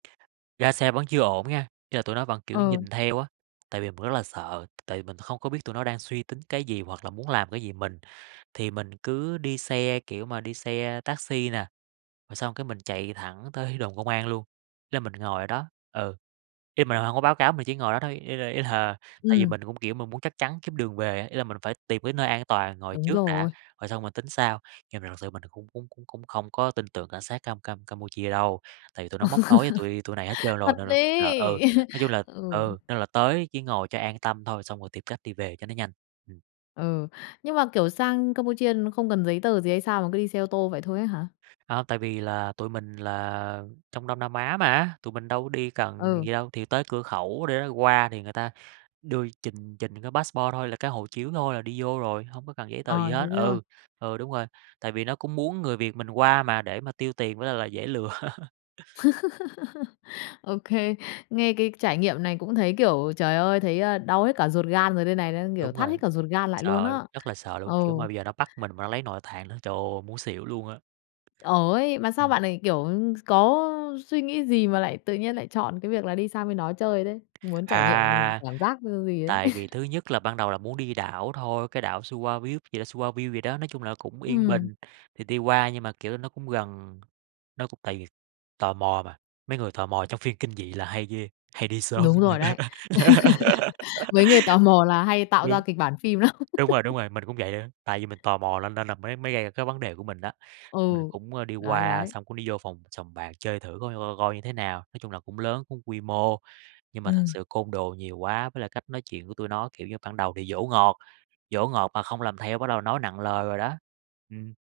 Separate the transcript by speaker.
Speaker 1: Ra xe vẫn chưa ổn nghen, ý là, tụi nó vẫn, kiểu,
Speaker 2: Ờ.
Speaker 1: nhìn theo á, tại vì mình rất là sợ, tại vì mình không có biết tụi nó đang suy tính cái gì hoặc là muốn làm cái gì mình, thì mình cứ đi xe, kiểu mà, đi xe taxi nà, rồi xong cái mình chạy thẳng tới đồn công an luôn, nên mình ngồi ở đó, ừ. Ý là mình hông có báo cáo, mình chỉ ngồi đó thôi, ý là ý là, tại vì
Speaker 2: Ừm.
Speaker 1: mình cũng, kiểu, mình muốn chắc chắn kiếm đường về á, ý là mình phải tìm cái nơi an toàn ngồi
Speaker 2: Đúng
Speaker 1: trước đã,
Speaker 2: rồi.
Speaker 1: rồi xong mình tính sau. Nhưng mà thật sự mình cũng cũng cũng cũng không có tin tưởng cảnh sát Cam Cam Campuchia đâu, tại vì tụi nó móc nối với tụi tụi này hết trơn rồi
Speaker 2: Thật
Speaker 1: nên là ờ, ừ,
Speaker 2: ấy!
Speaker 1: nói chung là
Speaker 2: Ừ.
Speaker 1: ừ, nên là tới chỉ ngồi cho an tâm thôi xong rồi tìm cách đi về cho nó nhanh. Ừm.
Speaker 2: Ừ, nhưng mà, kiểu, sang Campuchia không cần giấy tờ gì hay sao mà cứ đi xe ô tô vậy thôi á hả?
Speaker 1: Hông, tại vì là tụi mình là trong Đông Nam Á mà, tụi mình đâu đi cần
Speaker 2: Ừ.
Speaker 1: gì đâu, thì tới cửa khẩu để qua thì người ta đưa trình trình cái passport thôi, là cái hộ chiếu thôi là đi vô rồi, hông có cần giấy tờ gì
Speaker 2: Ờ, thế
Speaker 1: hết.
Speaker 2: thế thôi.
Speaker 1: Ừ, ừ đúng rồi, tại vì nó cũng muốn người Việt mình qua mà để mà tiêu tiền với lại là dễ lừa.
Speaker 2: OK, nghe cái trải nghiệm này cũng thấy, kiểu, trời ơi, thấy, ơ, đau hết cả ruột gan rồi đây này, đang, kiểu,
Speaker 1: Đúng
Speaker 2: thắt
Speaker 1: rồi,
Speaker 2: hết cả ruột gan lại luôn
Speaker 1: sợ,
Speaker 2: á.
Speaker 1: rất là sợ luôn!
Speaker 2: Ừ.
Speaker 1: Kiểu, mà bây giờ nó bắt mình mà lấy nội tạng nữa, trời ơi, muốn xỉu luôn á.
Speaker 2: Ờ, ấy, mà sao
Speaker 1: Ừm.
Speaker 2: bạn lại, kiểu, s có suy nghĩ gì mà lại tự nhiên lại chọn cái việc là đi sang bên đó chơi đấy, muốn trải nghiệm
Speaker 1: À!
Speaker 2: cảm giác gi gì đấy?
Speaker 1: Tại vì thứ nhất là ban đầu là muốn đi đảo thôi, cái đảo [unintelligible] gì đó [unintelligible] gì đó, nói chung là nó cũng yên
Speaker 2: Ừm.
Speaker 1: bình, thì đi qua nhưng mà, kiểu, nó cũng gần, nó cũng tại vì tò mò mà, mấy người tò mò trong phim kinh dị là hay ghê, hay đi sớm
Speaker 2: Đúng rồi
Speaker 1: lắm.
Speaker 2: đấy. Mấy người tò mò là hay tạo ra
Speaker 1: Đúng.
Speaker 2: kịch bản phim lắm!
Speaker 1: Đúng rồi, đúng rồi, mình cũng vậy nữa, tại vì mình tò mò lên nên la la mới mới gây ra cái vấn đề của mình á, mình
Speaker 2: Ừ,
Speaker 1: cũng, ơ, đi
Speaker 2: đấy,
Speaker 1: qua
Speaker 2: đấy.
Speaker 1: xong cũng đi vô phòng sòng bạc chơi thử coi coi coi như thế nào, nói chung là cũng lớn, cũng quy mô, nhưng mà thật
Speaker 2: Ừm.
Speaker 1: sự côn đồ nhiều quá với lại cách nói chuyện của tụi nó, kiểu như, ban đầu thì dỗ ngọt, dỗ ngọt mà không làm theo bắt đầu nói nặng lời rồi đó. Ừm.